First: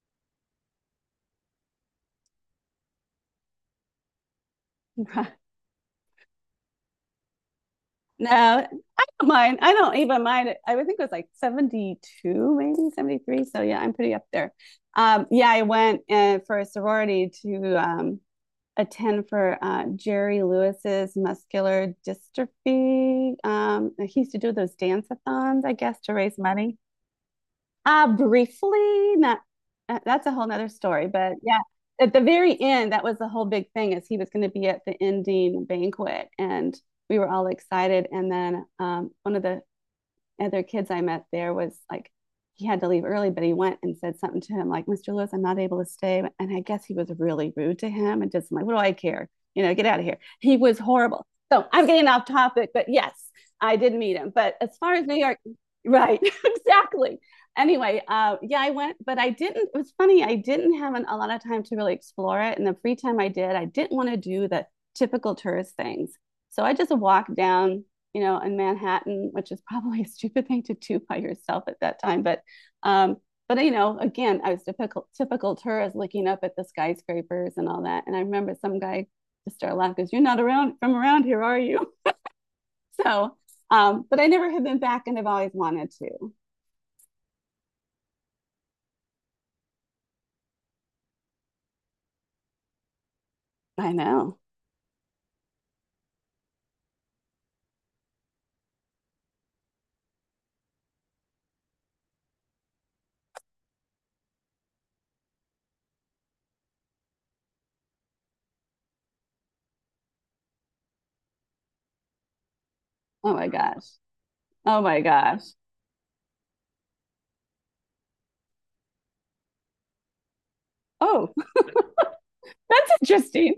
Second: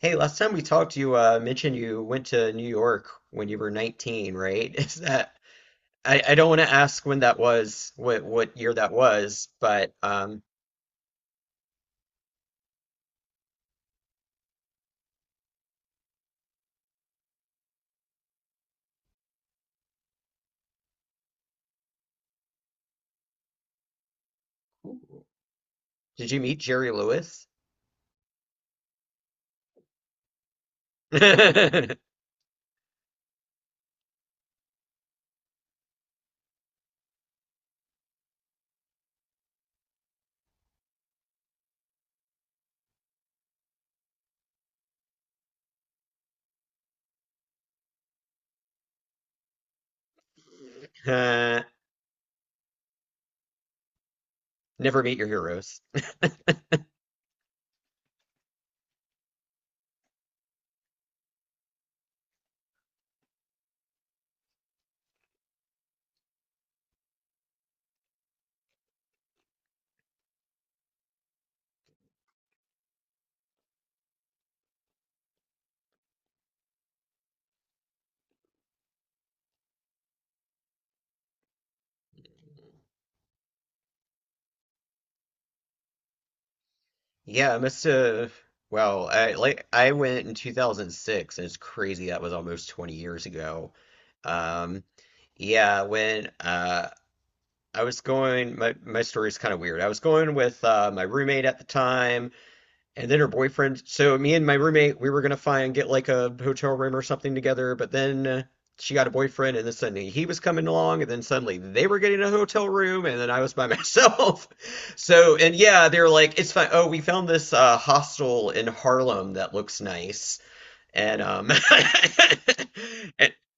Hey, last time we talked, you mentioned you went to New York when you were 19, right? Is Right. that I don't want to ask when that was, what No, what year that I don't was, mind. I but don't even mind it. I would think it was like 72, maybe 73. So yeah, I'm pretty up there. Yeah, I went for a sorority to attend for Jerry Lewis's muscular dystrophy. He used to do those dance-a-thons, I guess, to did raise you meet money. Jerry Lewis? Briefly, not that's a whole nother story, but yeah, at the very end, that was the whole big thing is he was going to be at the ending banquet and we were all excited. And then one of the other kids I met there was like he had to leave early, but he went and said something to him like, Mr. Lewis, I'm not able to stay. And I guess he was really rude to him and just like, what do I care? Get out of here. He was horrible. Uh, So I'm getting off topic, but yes, I did meet him. But as far Never as New meet your York, heroes. right, exactly. Anyway, yeah, I went, but I didn't. It was funny. I didn't have an, a lot of time to really explore it. And the free time I did, I didn't want to do the typical tourist things. So I just walked down in Manhattan, which is probably a stupid thing to do by yourself at that time. Um, but again, I was typical tourist looking up at the skyscrapers and all that. And I remember some guy just started laughing because you're not around from around here, are you? So, but I never have been back, and I've always wanted to. Yeah, I must have. Well, I I went in 2006, and it's crazy that was almost 20 years ago. I know. Um, yeah, when I was going, my story's kind of weird. I was going with my roommate at the time and then her boyfriend. So me and my roommate, we were gonna find get like a hotel room or something together, but then she got a boyfriend, and then suddenly he was coming along, and then suddenly they were getting a hotel room, and then Oh I my was by gosh. myself. Oh my So gosh. and yeah, they're like, it's fine. Oh, we found this hostel in Harlem that looks nice, and Oh, that's and interesting.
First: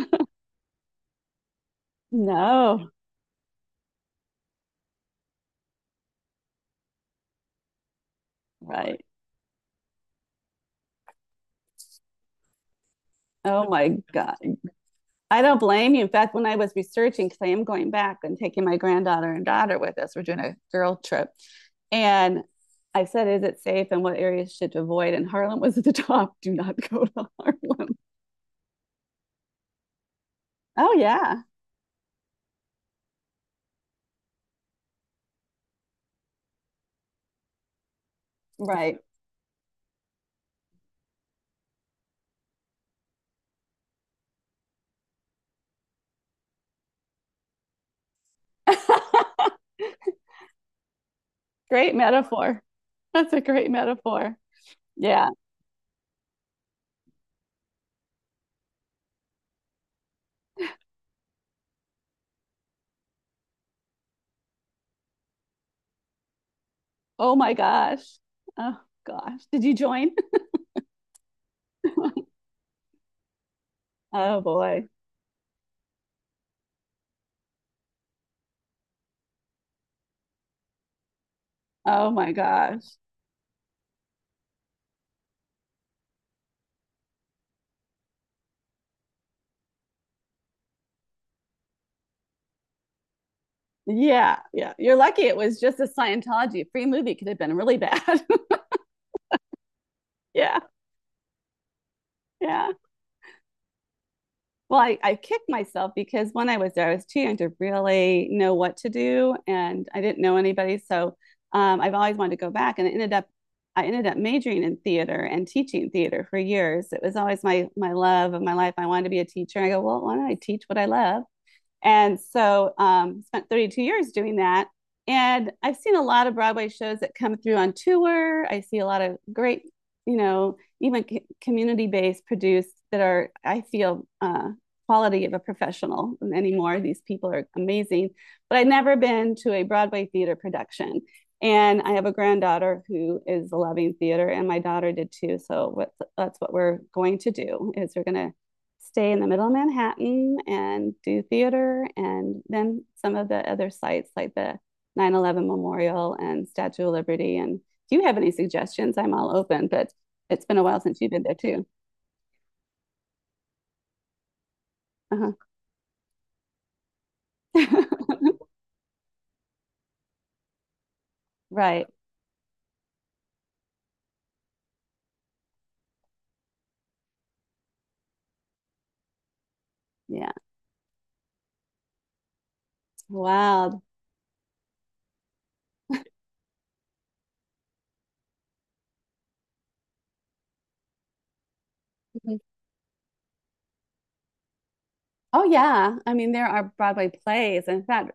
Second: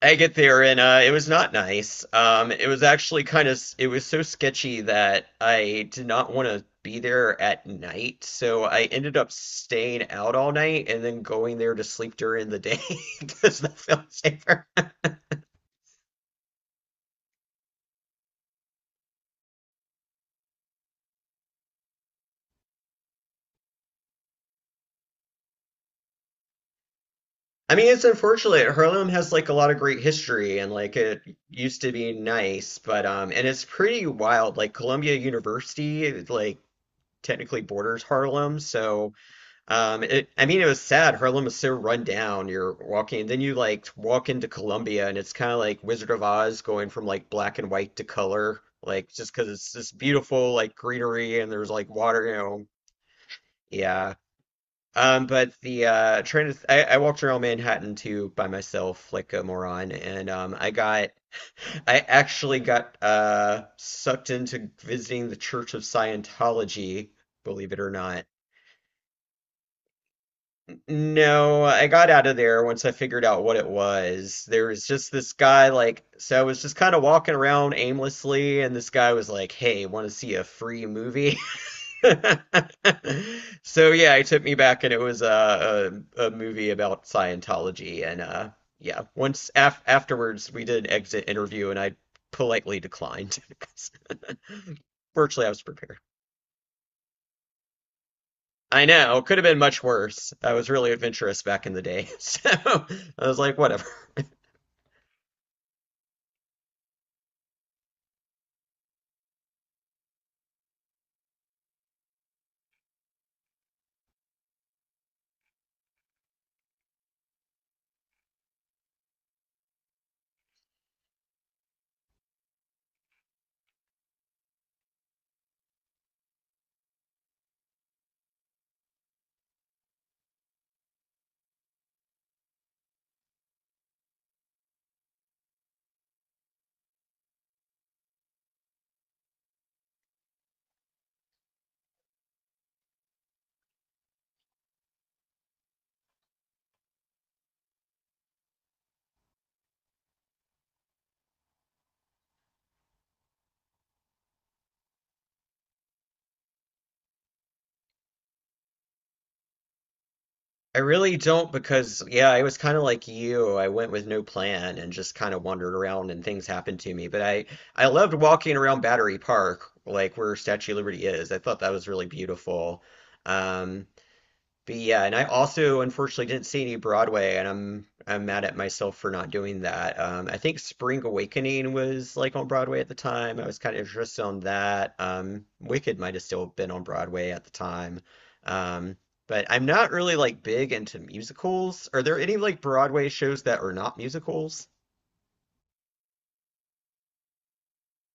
I get there and it was not nice. It was No, actually it was so sketchy that I did not want to be there at night, so I right. ended up staying out all night and then going there to sleep during the day because Oh that my felt god. safer. I don't blame you. In fact, when I was researching, because I am going back and taking my granddaughter and daughter with us, we're doing a girl trip. And I said, is it safe and what areas should avoid? And Harlem was at the top. Do not go to I mean, Harlem. it's unfortunate. Harlem has like a lot of great history and Oh, like it yeah. used to be nice, but and it's pretty wild. Like Columbia University, like technically borders Harlem, Right. so. I mean, it was sad. Harlem was so run down. You're walking, then you like walk into Columbia, and it's kind of like Wizard of Oz going from like black and white to color, like just because it's this beautiful like greenery and there's like Great water, you metaphor. know. That's a great Yeah. metaphor. Yeah. But the trying to, th- I walked around Manhattan too by myself, like a moron, and I actually got sucked into visiting the Church of Scientology, Oh, my believe it or gosh. not. Oh, gosh. Did you join? No, I got out of there once I figured out what it Oh, was. There was boy. just this guy, like, so I was just kind of walking around aimlessly, and this guy was like, hey, want to see a free movie? Oh, my gosh. So, yeah, he took me back, and it was a movie about Scientology. And yeah, once af afterwards, we did an exit interview, and I politely declined because Yeah. Yeah. You're lucky it virtually I was was just a prepared. Scientology free movie, could have been really bad. I know, could have been much worse. I Yeah. was really adventurous back in the day. So Yeah. I was like, whatever. Well, I kicked myself because when I was there, I was too young to really know what to do and I didn't know anybody. So I've always wanted to go back and it ended up I ended up majoring in theater and teaching theater for years. It was always my love of my life. I wanted to be a teacher. I go, well, why don't I teach what I love? And so spent 32 years doing that. And I've seen a lot of Broadway shows that come through on tour. I see a lot of great, even community based produced that are, I feel, quality of a professional anymore. These people are amazing. But I've never been to a Broadway theater production. And I have a granddaughter who is loving theater, and my daughter did too. So what, that's what we're going to do is we're going to stay in the middle of Manhattan and do theater. And then some of the other sites like the 9/11 Memorial and Statue of Liberty. And if you have any suggestions, I'm all open, but it's been a while I since you've really been there don't too. because, yeah, I was kind of like you. I went with no plan and just kind of wandered around and things happened to me. Uh-huh. I loved walking around Battery Park, like where Statue of Liberty is. I thought that Right. was really beautiful. Um, but yeah, and I also unfortunately didn't see any Broadway, and I'm mad at myself for not doing that. Yeah. I think Spring Awakening was like on Broadway at the time. I was kind of Wow. interested on that. Wicked might have still been on Broadway at the time. Um, but I'm not really like big into musicals. Are there any like Broadway shows that are not musicals? Oh yeah. I mean, there are Broadway plays. In fact,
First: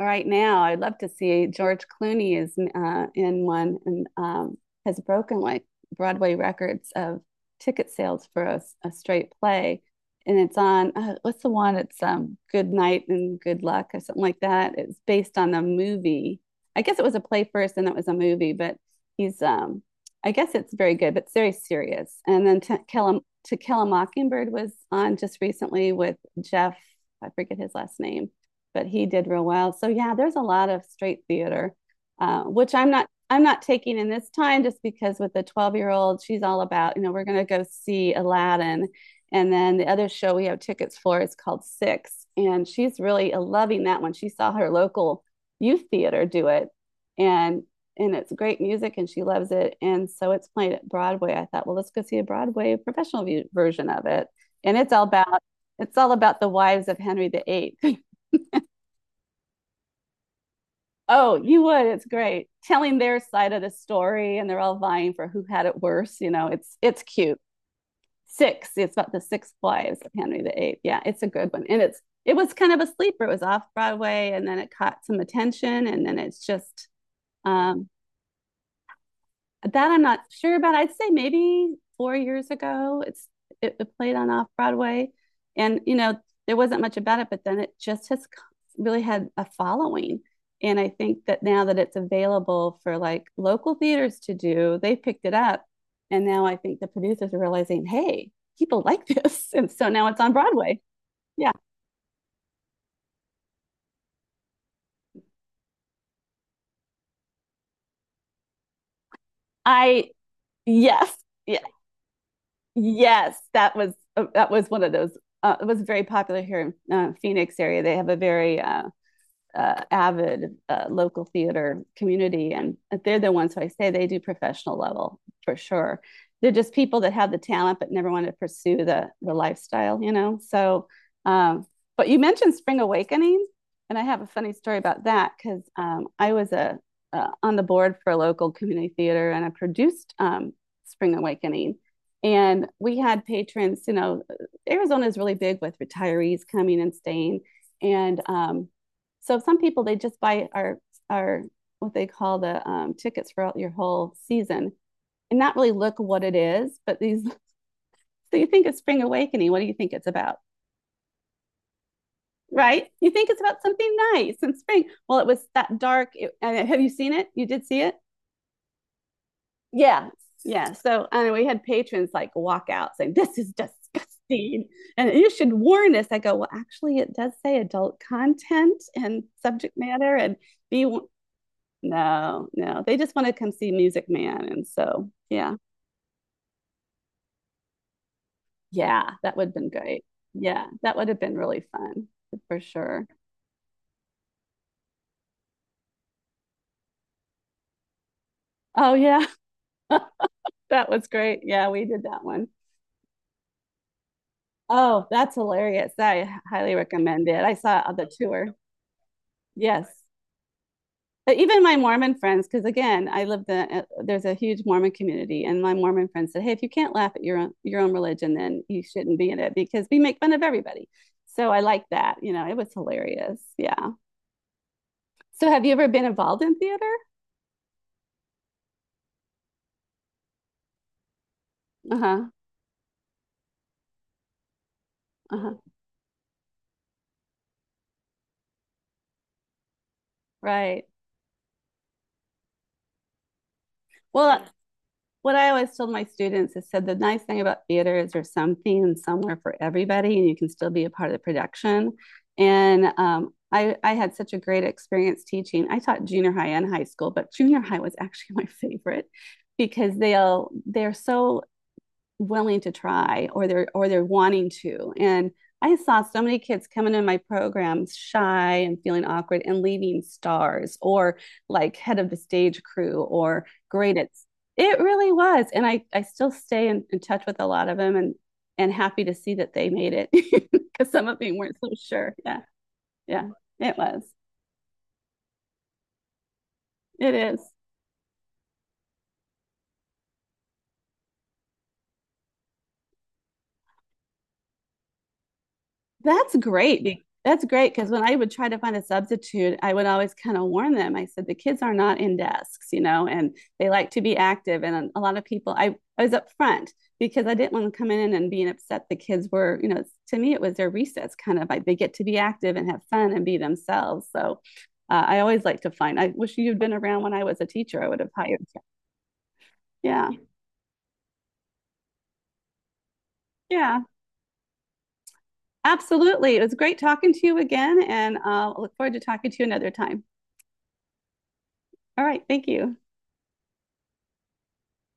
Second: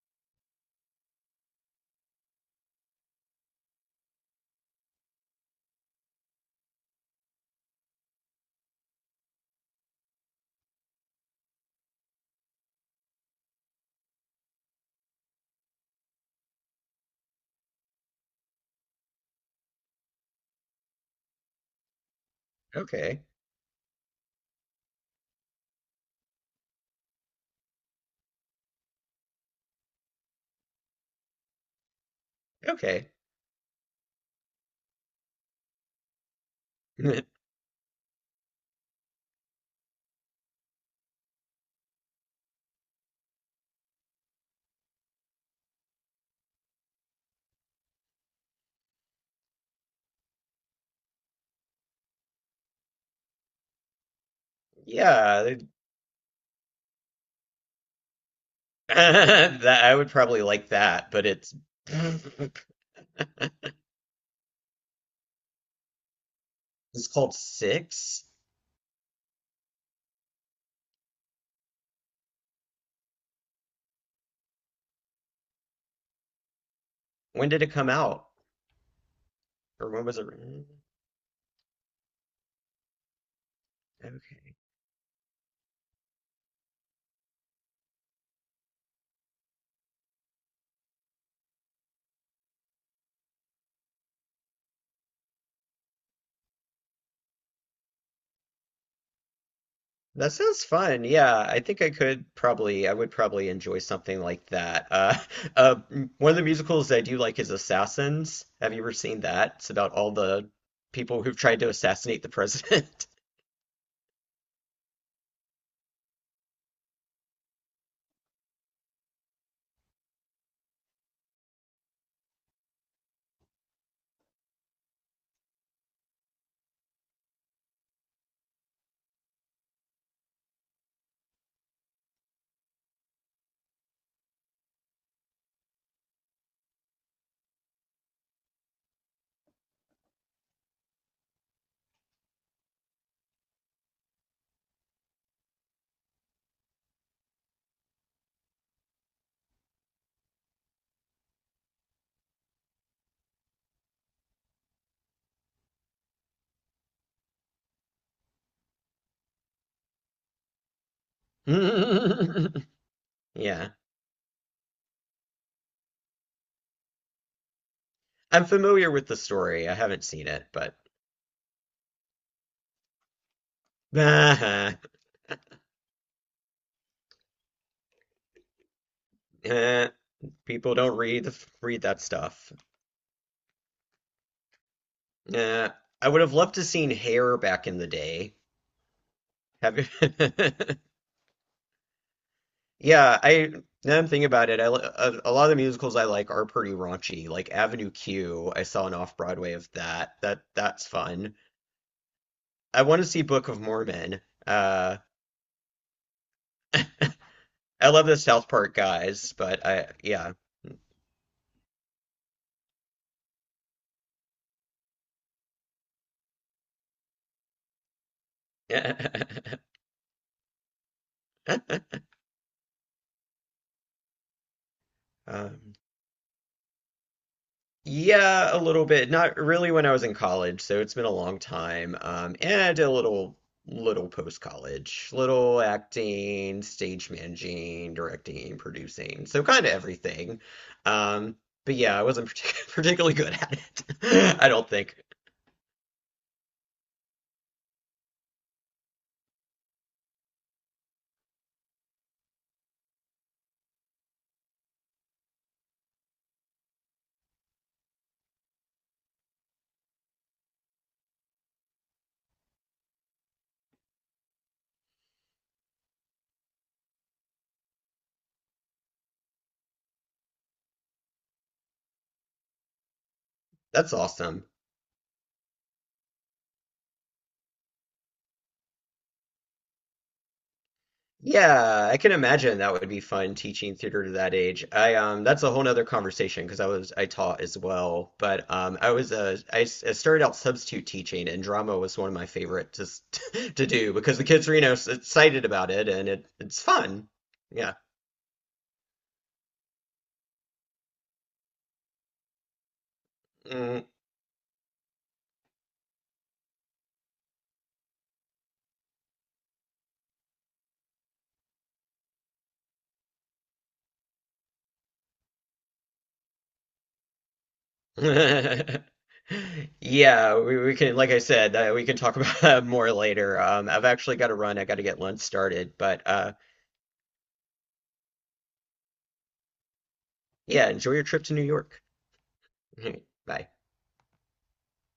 right now, I'd love to see George Clooney is in one and has broken like Broadway records of ticket sales for a straight play. And it's on what's the one? It's Good Night and Good Luck or something like that. It's based on a movie. I guess it was a play first and it was a movie, but he's I guess it's very good, but it's very serious. And then Okay, to Kill a Mockingbird was on just recently with Jeff. I forget his last name, but he did real well. So yeah, there's a lot of straight theater, which okay, I'm not taking in this time just because with the 12-year-old, she's all about you know we're going to go see Aladdin, and then the other show we have tickets for is called Six, and she's really loving that one. She saw her local youth theater do it, and it's great music and she loves it. And so it's played at Broadway. I thought, well, let's go see a Broadway professional version of it. And yeah, it's all about the wives of Henry the Eighth. that I would probably like that, but Oh, it's you would. It's great. Telling their side of the story and they're all vying for who had it worse, you know. It's it's called cute. Six. 6. It's about the six wives of Henry the Eighth. Yeah, it's a good one. And it was kind of a sleeper. It was off Broadway and then it caught some attention and then it's just When did it come um out? Or that I'm when was not it sure written? about. I'd say maybe 4 years ago. It played on off Okay. Broadway, and you know there wasn't much about it, but then it just has really had a following. And I think that now that it's available for like local theaters to do, they picked it up, and now I think the producers are realizing, hey, people like this, and so now it's on That sounds Broadway. fun. Yeah, Yeah, I think I could probably, I would probably enjoy something like that. One of the musicals I do like is Assassins. Have you ever seen that? It's about I all the yes, people who've yeah, tried to assassinate the president. Yes, that was one of those. It was very popular here in Phoenix area. They have a very avid local theater community, and they're the ones who I say they do professional level for sure. They're just people that have the talent but never want to pursue the lifestyle, you know. So, um, but you mentioned Spring Awakening, and I have a funny story about that because I was a on the board for a local community theater, and I produced Spring Awakening. And we had patrons, you know, Arizona is really big with retirees coming and staying. And so some people they just buy our what they call the tickets for your whole season and not really look what it is. But these, so you think it's spring awakening? What do you think it's about? Right? You think it's about Yeah. something nice and spring. Well, it was that dark. Have you seen it? You did see it? I'm familiar with the story. I haven't Yeah, seen it, yeah. but So and we had patrons like walk out saying this is disgusting, and you should warn us. I go, well, actually, it does say adult content and subject eh, matter, and people be don't read that no, stuff. no. They just want to come see Music Man. And so, yeah, Eh, I would have loved to seen Hair back in the day. yeah, that would have been Have you? great. Yeah, that would have been really fun for sure. Yeah, I now I'm thinking about it. A lot of the musicals I like are pretty raunchy. Like Avenue Q, I saw Oh, an yeah, off-Broadway of that. That's that was fun. great. Yeah, we did that one. I want to see Book of Mormon. Uh, Oh, that's hilarious. I highly recommend it. I saw it I on love the the tour. South Park guys, but I Yes. yeah. But even my Mormon friends, because again, I live the there's a huge Mormon community, and my Mormon friends said, "Hey, if you can't laugh at your own religion, then you shouldn't be in it because we make fun of everybody." So I like that. You know, it was hilarious. Yeah. So have you Um, ever been involved in theater? Yeah, a little bit. Not really when I was in college, so it's been a long time. Uh-huh. And I did a little, little post-college, Uh-huh. little acting, stage managing, directing, producing, so kind of everything. Right. Um, but yeah, I wasn't particularly good at it. Well, I don't think. what I always told my students is said the nice thing about theater is there's something and somewhere for everybody, and you can still be a part of the production. And I had such a great experience teaching. I taught junior high and high school, but junior high was actually my favorite because they're so willing to try or they're wanting to and I saw so many kids coming in my programs shy and feeling awkward and leaving stars or like head of the stage crew or That's great at awesome. it really was and i still stay in touch with a lot of them and happy to see that they made it because some of them weren't so Yeah, I can sure yeah imagine that would be yeah fun teaching it was theater to that age. I that's a whole nother conversation because I it is taught as well, but I was I, s- I started out substitute teaching and drama was one of my favorite to to do because the kids are you know excited about it and it That's it's great. Fun. That's Yeah. great because when I would try to find a substitute, I would always kind of warn them. I said, the kids are not in desks, you know, and they Mm. like to be active. And a lot of people, I was up front because I didn't want to come in and being upset the kids were, you know, to me, it was their recess kind of like they get to be active and have fun and be themselves. So I always like to find, I wish you'd been around when I was a teacher. I would have hired you. Yeah. Yeah, we can like I said, we can talk about that more later. Yeah. I've actually got to run. I got to get lunch started, but Absolutely. It was great talking to you again. And I look forward to talking to you another time. yeah, enjoy your trip to New York. All right. Thank you. Bye.